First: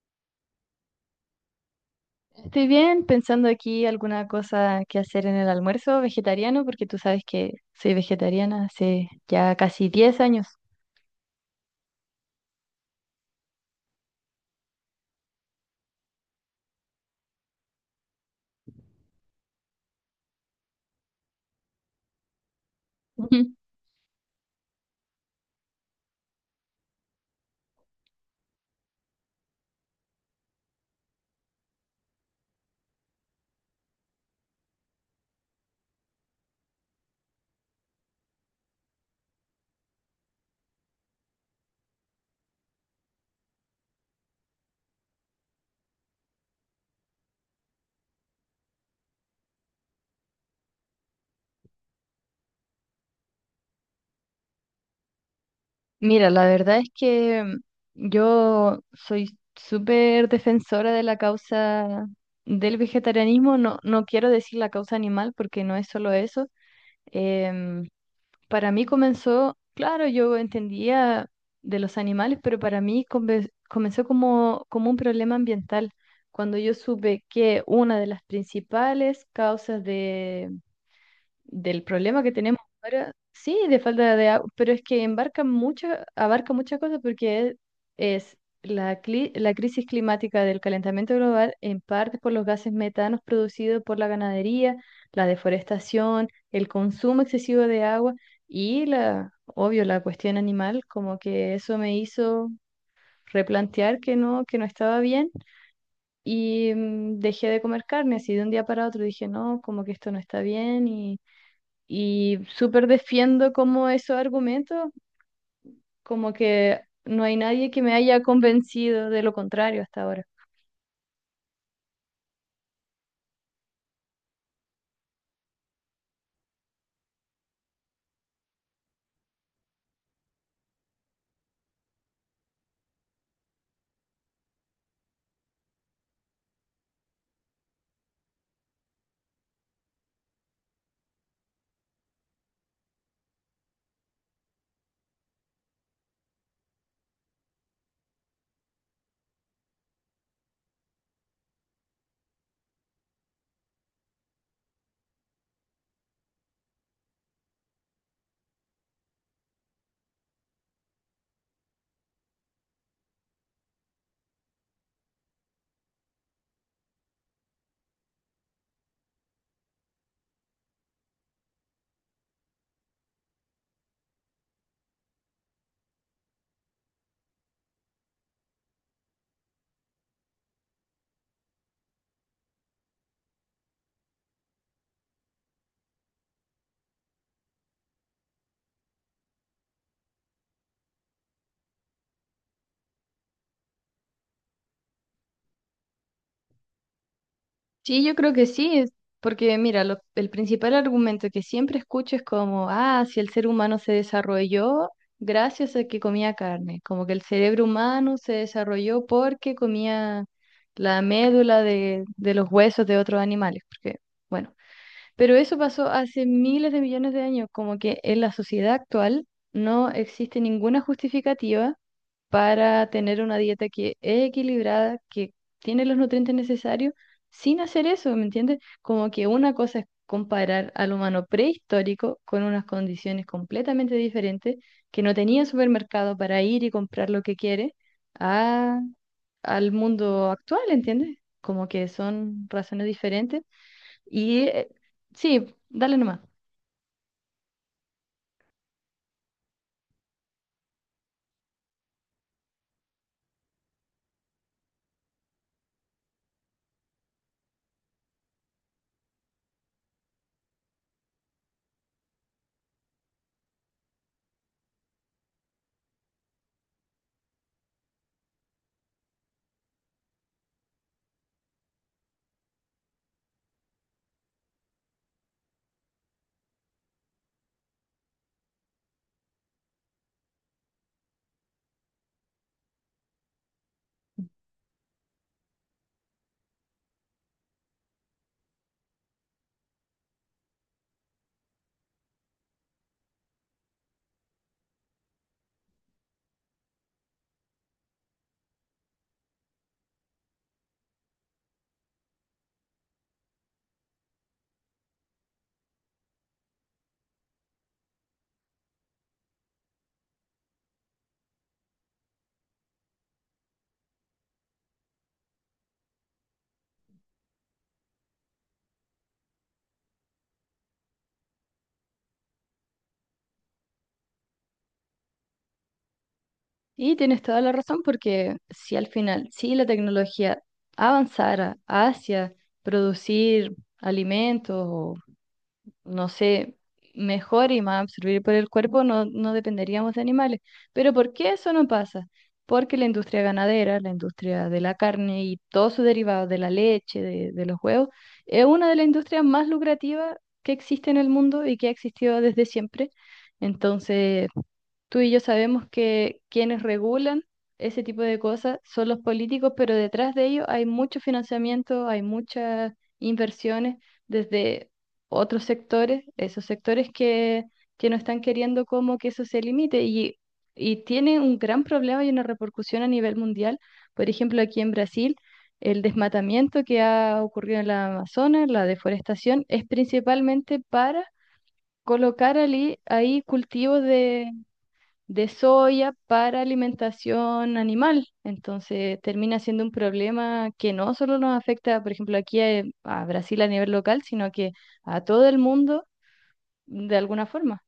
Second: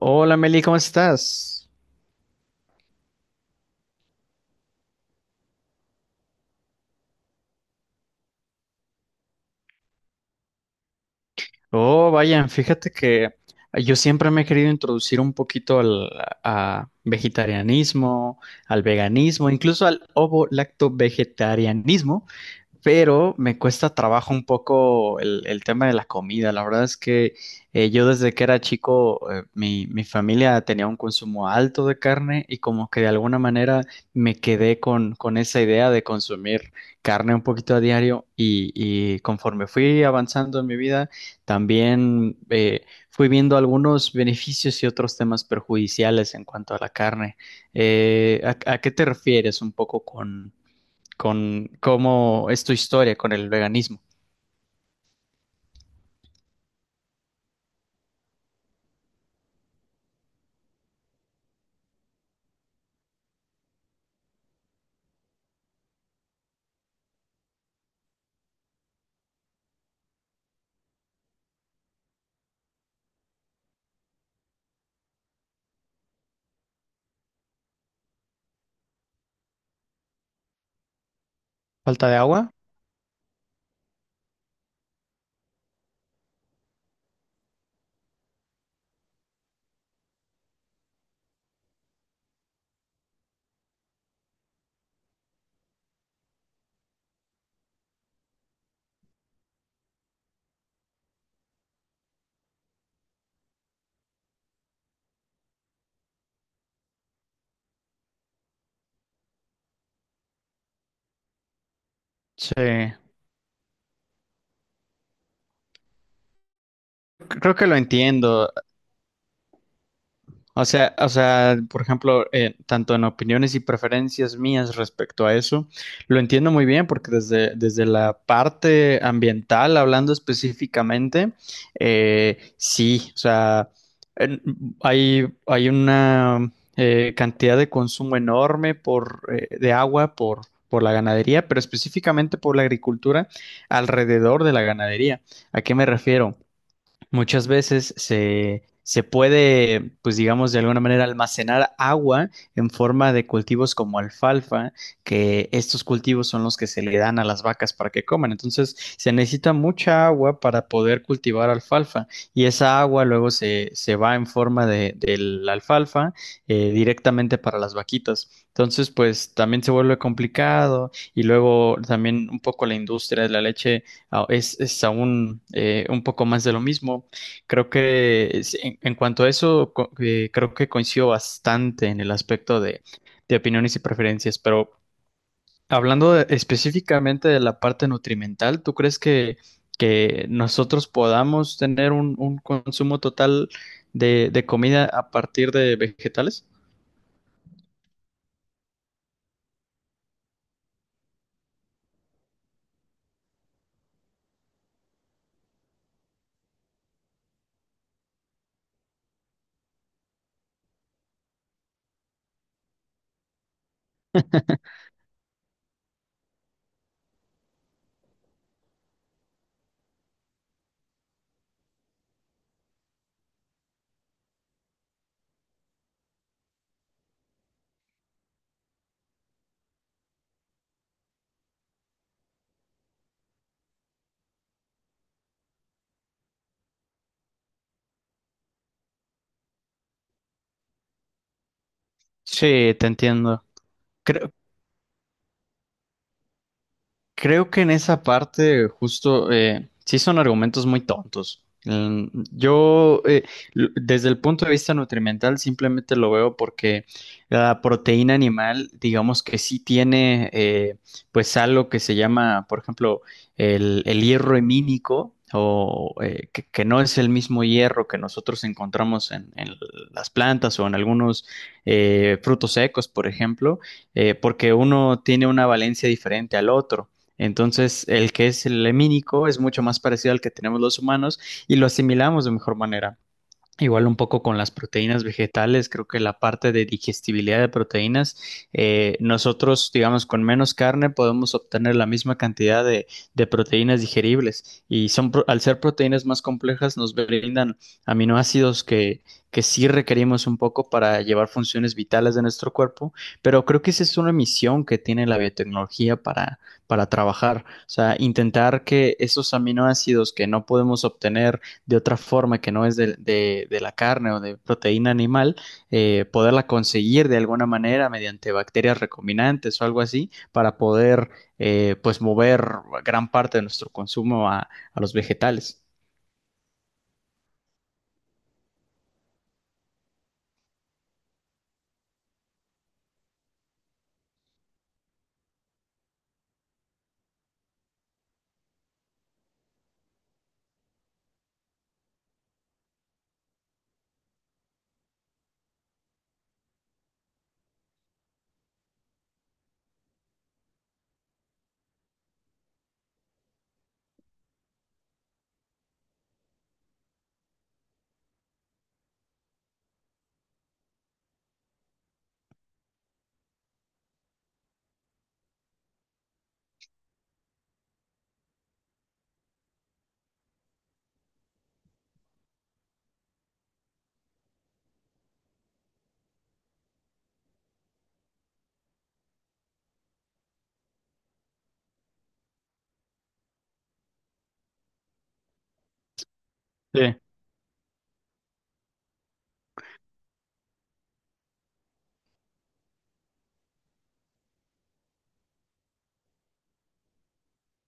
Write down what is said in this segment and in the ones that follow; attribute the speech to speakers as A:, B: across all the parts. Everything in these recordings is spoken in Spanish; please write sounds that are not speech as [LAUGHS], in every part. A: Hola Meli, ¿cómo estás?
B: Estoy bien pensando aquí alguna cosa que hacer en el almuerzo vegetariano, porque tú sabes que soy vegetariana hace ya casi 10 años.
A: Oh, vayan, fíjate que yo siempre me he querido introducir un poquito al a vegetarianismo, al veganismo, incluso al ovo-lacto-vegetarianismo, pero
B: Ujú. [LAUGHS]
A: me cuesta trabajo un poco el tema de la comida. La verdad es que yo desde que era chico, mi familia tenía un consumo alto de carne y como que de alguna manera me quedé con esa idea de consumir carne un poquito a diario y conforme fui avanzando en mi vida, también fui viendo algunos beneficios y otros temas perjudiciales en cuanto a la carne. A qué te refieres un poco con cómo es tu historia con el veganismo?
B: Mira, la verdad es que yo soy súper defensora de la causa del vegetarianismo. No, no quiero decir la causa animal porque no es solo eso. Em, Para mí comenzó, claro, yo entendía de los animales, pero para mí comenzó como, como un problema ambiental, cuando yo supe que una de las principales causas del
A: Falta de
B: problema que
A: agua.
B: tenemos ahora, sí, de falta de agua, pero es que embarca mucha, abarca muchas cosas porque es, la crisis climática del calentamiento global, en parte por los gases metanos producidos por la ganadería, la deforestación, el consumo excesivo de agua y la, obvio, la cuestión animal, como que eso me hizo replantear que no estaba bien y dejé de comer carne así de un día para otro, dije, no, como que esto no está bien y
A: Sí,
B: súper
A: creo
B: defiendo como esos argumentos, como que no hay
A: que
B: nadie
A: lo
B: que me haya
A: entiendo.
B: convencido de lo contrario hasta ahora.
A: O sea, por ejemplo, tanto en opiniones y preferencias mías respecto a eso, lo entiendo muy bien porque desde la parte ambiental, hablando específicamente, sí, o sea, en- hay una cantidad de consumo enorme de agua por la ganadería, pero específicamente por la agricultura alrededor de la ganadería. ¿A qué me refiero? Muchas veces se puede, pues digamos, de alguna manera almacenar agua en forma de cultivos como alfalfa, que estos cultivos son los que se le dan a las vacas para que coman. Entonces, se necesita mucha agua para poder cultivar alfalfa y esa agua luego se va en forma de la alfalfa directamente para las vaquitas. Entonces, pues también se vuelve complicado y luego también un poco la industria de la leche. Ah, es aún un poco más de lo mismo. Creo que en cuanto a eso, creo que coincido bastante en el aspecto de opiniones y preferencias, pero específicamente de la parte nutrimental, ¿tú crees que nosotros podamos tener un consumo total de comida a partir de vegetales?
B: Sí, yo creo que sí, porque mira, el principal argumento que siempre escucho es como, ah, si el ser humano se desarrolló gracias a que comía carne, como que el cerebro humano se desarrolló porque comía la médula de los huesos de otros animales, porque, bueno, pero eso pasó hace miles de millones de años, como que en la sociedad actual no existe ninguna justificativa para tener una dieta que es equilibrada, que tiene los nutrientes necesarios, sin hacer eso, ¿me entiendes? Como que una cosa es comparar al humano prehistórico con unas condiciones completamente diferentes, que no tenía supermercado para ir y comprar lo que quiere, a, al mundo actual, ¿entiendes? Como que son
A: Sí,
B: razones
A: te
B: diferentes
A: entiendo. creo
B: y sí, dale nomás.
A: Creo que en esa parte justo sí son argumentos muy tontos. Yo desde el punto de vista nutrimental simplemente lo veo porque la proteína animal, digamos que sí tiene pues algo que se llama, por ejemplo, el hierro hemínico que no es el mismo hierro que nosotros encontramos en las plantas o en algunos frutos secos, por ejemplo, porque uno tiene una valencia diferente al otro. Entonces, el que es el lemínico es mucho más parecido al que tenemos los humanos y lo asimilamos de mejor manera. Igual un poco con las proteínas vegetales, creo que la parte de digestibilidad de proteínas, nosotros, digamos, con menos carne podemos obtener la misma cantidad de proteínas digeribles y son, al ser proteínas más complejas nos brindan aminoácidos que sí requerimos un poco para llevar funciones vitales de nuestro cuerpo, pero creo que esa es una misión que tiene la biotecnología para trabajar, o sea, intentar que esos aminoácidos que no podemos obtener de otra forma que no es de la carne o de proteína animal, poderla conseguir de alguna manera mediante bacterias recombinantes o algo así para poder pues mover gran parte de nuestro consumo a los vegetales.
B: Y tienes toda la razón porque si al final, si la tecnología avanzara hacia producir alimentos o, no sé, mejor y más absorbido por el cuerpo, no, no dependeríamos de animales. Pero ¿por qué eso no pasa? Porque la industria ganadera, la industria de la carne y todos sus derivados de la leche, de los huevos, es una de las industrias más lucrativas que existe en el mundo y que ha existido desde siempre. Entonces tú y yo sabemos que quienes regulan ese tipo de cosas son los políticos, pero detrás de ellos hay mucho financiamiento, hay muchas inversiones desde otros sectores, esos sectores que no están queriendo como que eso se limite y tiene un gran problema y una repercusión a nivel mundial. Por ejemplo, aquí en Brasil, el desmatamiento que ha ocurrido en la Amazonas, la deforestación, es principalmente para colocar ahí cultivos de soya para
A: Sí.
B: alimentación animal. Entonces termina siendo un problema que no solo nos afecta, por ejemplo, aquí a Brasil a nivel local, sino que a todo el mundo de alguna forma.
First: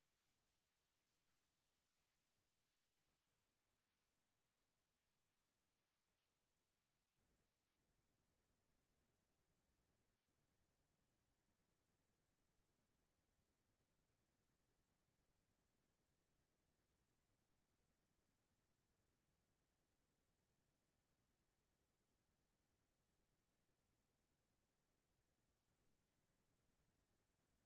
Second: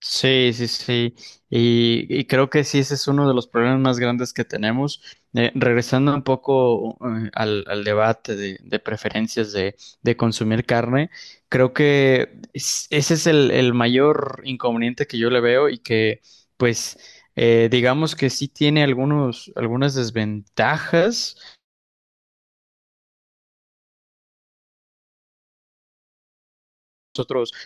A: Sí, sí, sí. Y creo que sí, ese es uno de los problemas más grandes que tenemos. Regresando un poco al debate de preferencias de consumir carne, creo que ese es el mayor inconveniente que yo le veo y que, pues, digamos que sí tiene algunas desventajas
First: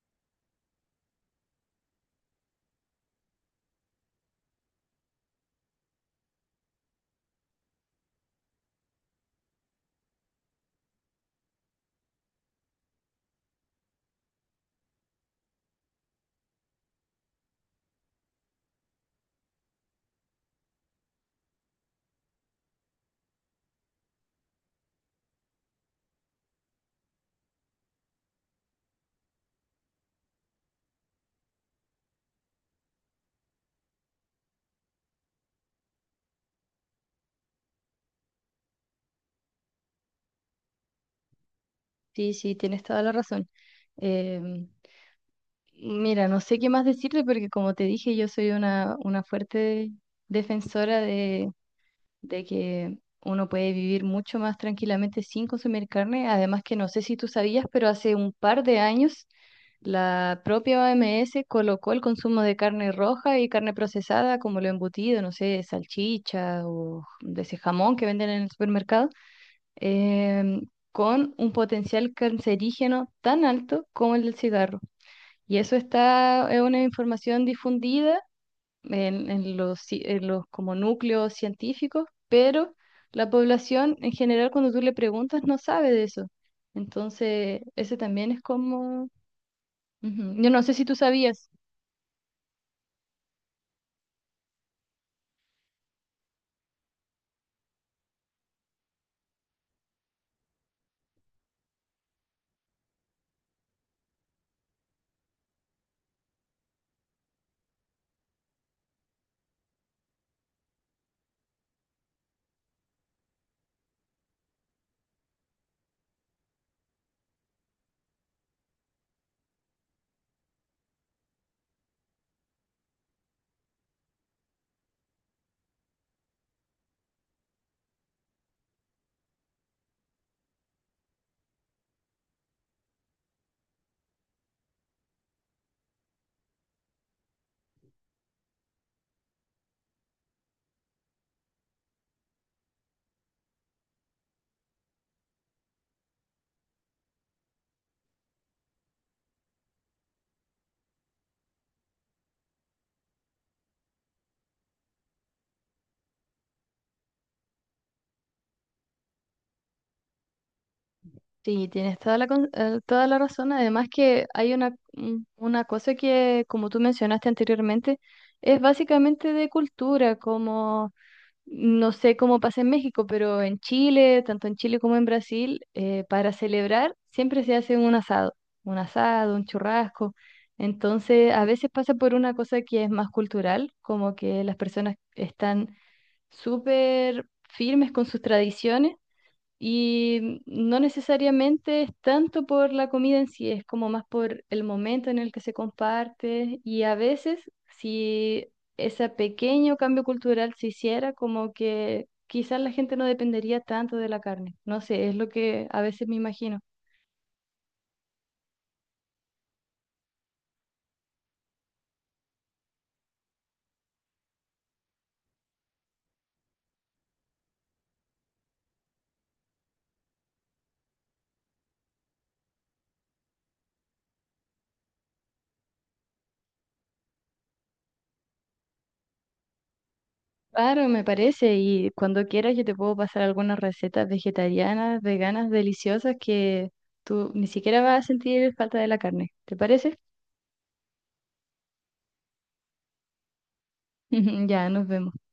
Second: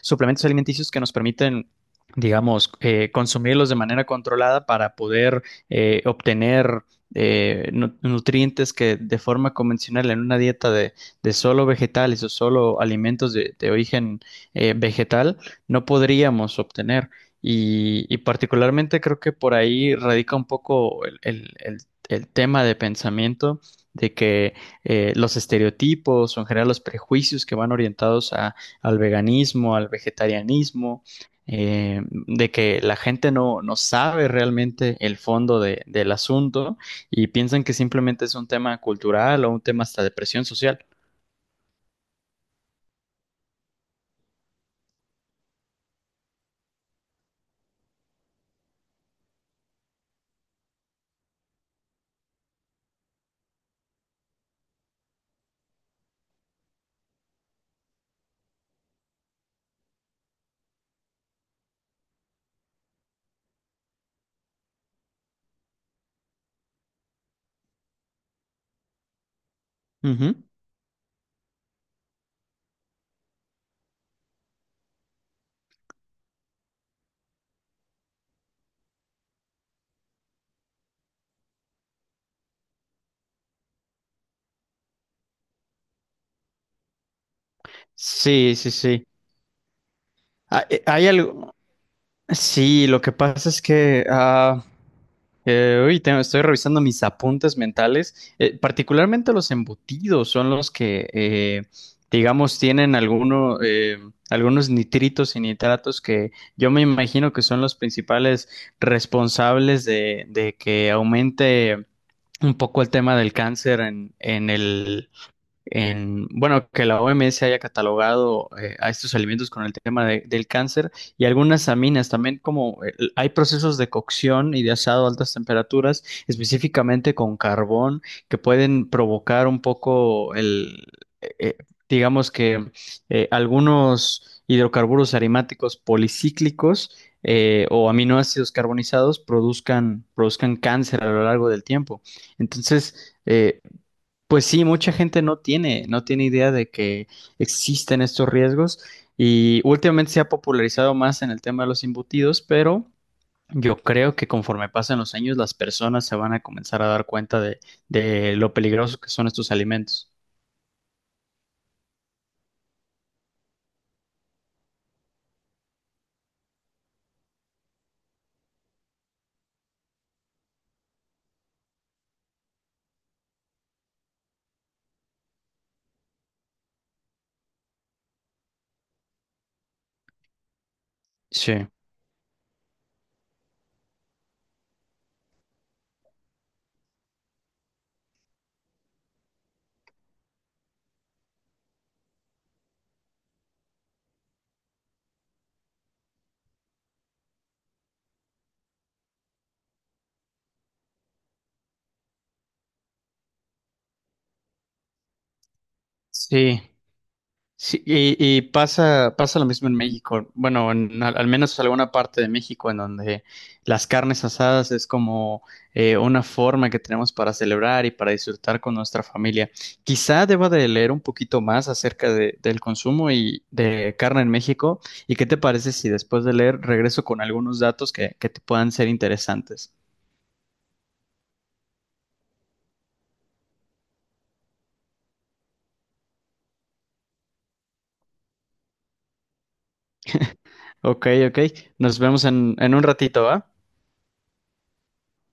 A: suplementos alimenticios que nos permiten digamos, consumirlos de manera controlada para poder obtener nutrientes que de forma convencional en una dieta de solo vegetales o solo alimentos de origen vegetal no podríamos obtener. Y particularmente creo que por ahí radica un poco el tema de pensamiento de que los estereotipos o en general los prejuicios que van orientados a al veganismo, al vegetarianismo, de que la gente no sabe realmente el fondo del asunto y piensan que simplemente es un tema cultural o un tema hasta de presión social.
B: Sí, sí, tienes toda la razón. Em, mira, no sé qué más decirte porque como te dije, yo soy una fuerte defensora de que uno puede vivir mucho más tranquilamente sin consumir carne. Además que no sé si tú sabías, pero hace un par de años la propia OMS colocó el consumo de carne roja y carne procesada, como lo embutido, no sé, salchicha o de ese jamón que venden en el supermercado,
A: Ujú.
B: em, con un potencial cancerígeno tan alto como el del cigarro. Y eso está, es una información difundida en los, en los como núcleos científicos, pero la población en general cuando tú le preguntas no sabe de eso. Entonces, ese también es
A: Sí, sí,
B: como...
A: sí.
B: Ujú. Yo no sé si tú
A: Hay
B: sabías.
A: algo. Sí, lo que pasa es que estoy revisando mis apuntes mentales. Particularmente los embutidos son los que, digamos, tienen alguno, algunos nitritos y nitratos que yo me imagino que son los principales responsables de que aumente un poco el tema del cáncer bueno, que la OMS haya catalogado a estos alimentos con el tema del cáncer y algunas aminas también como hay procesos de cocción y de asado a altas temperaturas, específicamente con carbón, que pueden provocar un poco eh, eh, digamos que algunos hidrocarburos aromáticos policíclicos o aminoácidos carbonizados produzcan, cáncer a lo largo del tiempo. Entonces, pues sí, mucha gente no tiene idea de que existen estos riesgos y últimamente se ha popularizado más en el tema de los embutidos, pero yo creo que conforme pasan los años las personas se van a comenzar a dar cuenta de lo peligrosos que son estos alimentos.
B: Sí, tienes toda la, toda la razón. Además que hay una, una cosa que, como tú mencionaste anteriormente, es básicamente de cultura, como no sé cómo pasa en México, pero en Chile, tanto en Chile como en Brasil, para celebrar siempre se hace un asado, un asado, un churrasco. Entonces, a
A: Sí,
B: veces pasa por una cosa que es más cultural, como que las personas están súper firmes con sus tradiciones y no necesariamente es tanto por la comida en sí, es como más por el momento en el que se comparte. Y a veces, si ese pequeño cambio cultural se hiciera, como que quizás la gente no dependería tanto de la carne. No sé, es lo que a veces me imagino.
A: sí. Sí, y pasa, pasa lo mismo en México. Bueno, en al menos alguna parte de México en donde las carnes asadas es como una forma que tenemos para celebrar y para disfrutar con nuestra familia. Quizá deba de leer un poquito más acerca del consumo y de carne en México. ¿Y qué te parece si después de leer regreso con algunos datos que te puedan ser interesantes?
B: Claro, me parece. Y cuando quieras, yo te puedo pasar algunas recetas vegetarianas, veganas, deliciosas que tú ni siquiera vas a sentir falta de la carne. ¿Te parece?
A: Ok, ok. Nos vemos en un ratito, ¿va?
B: [LAUGHS] Ya, nos vemos.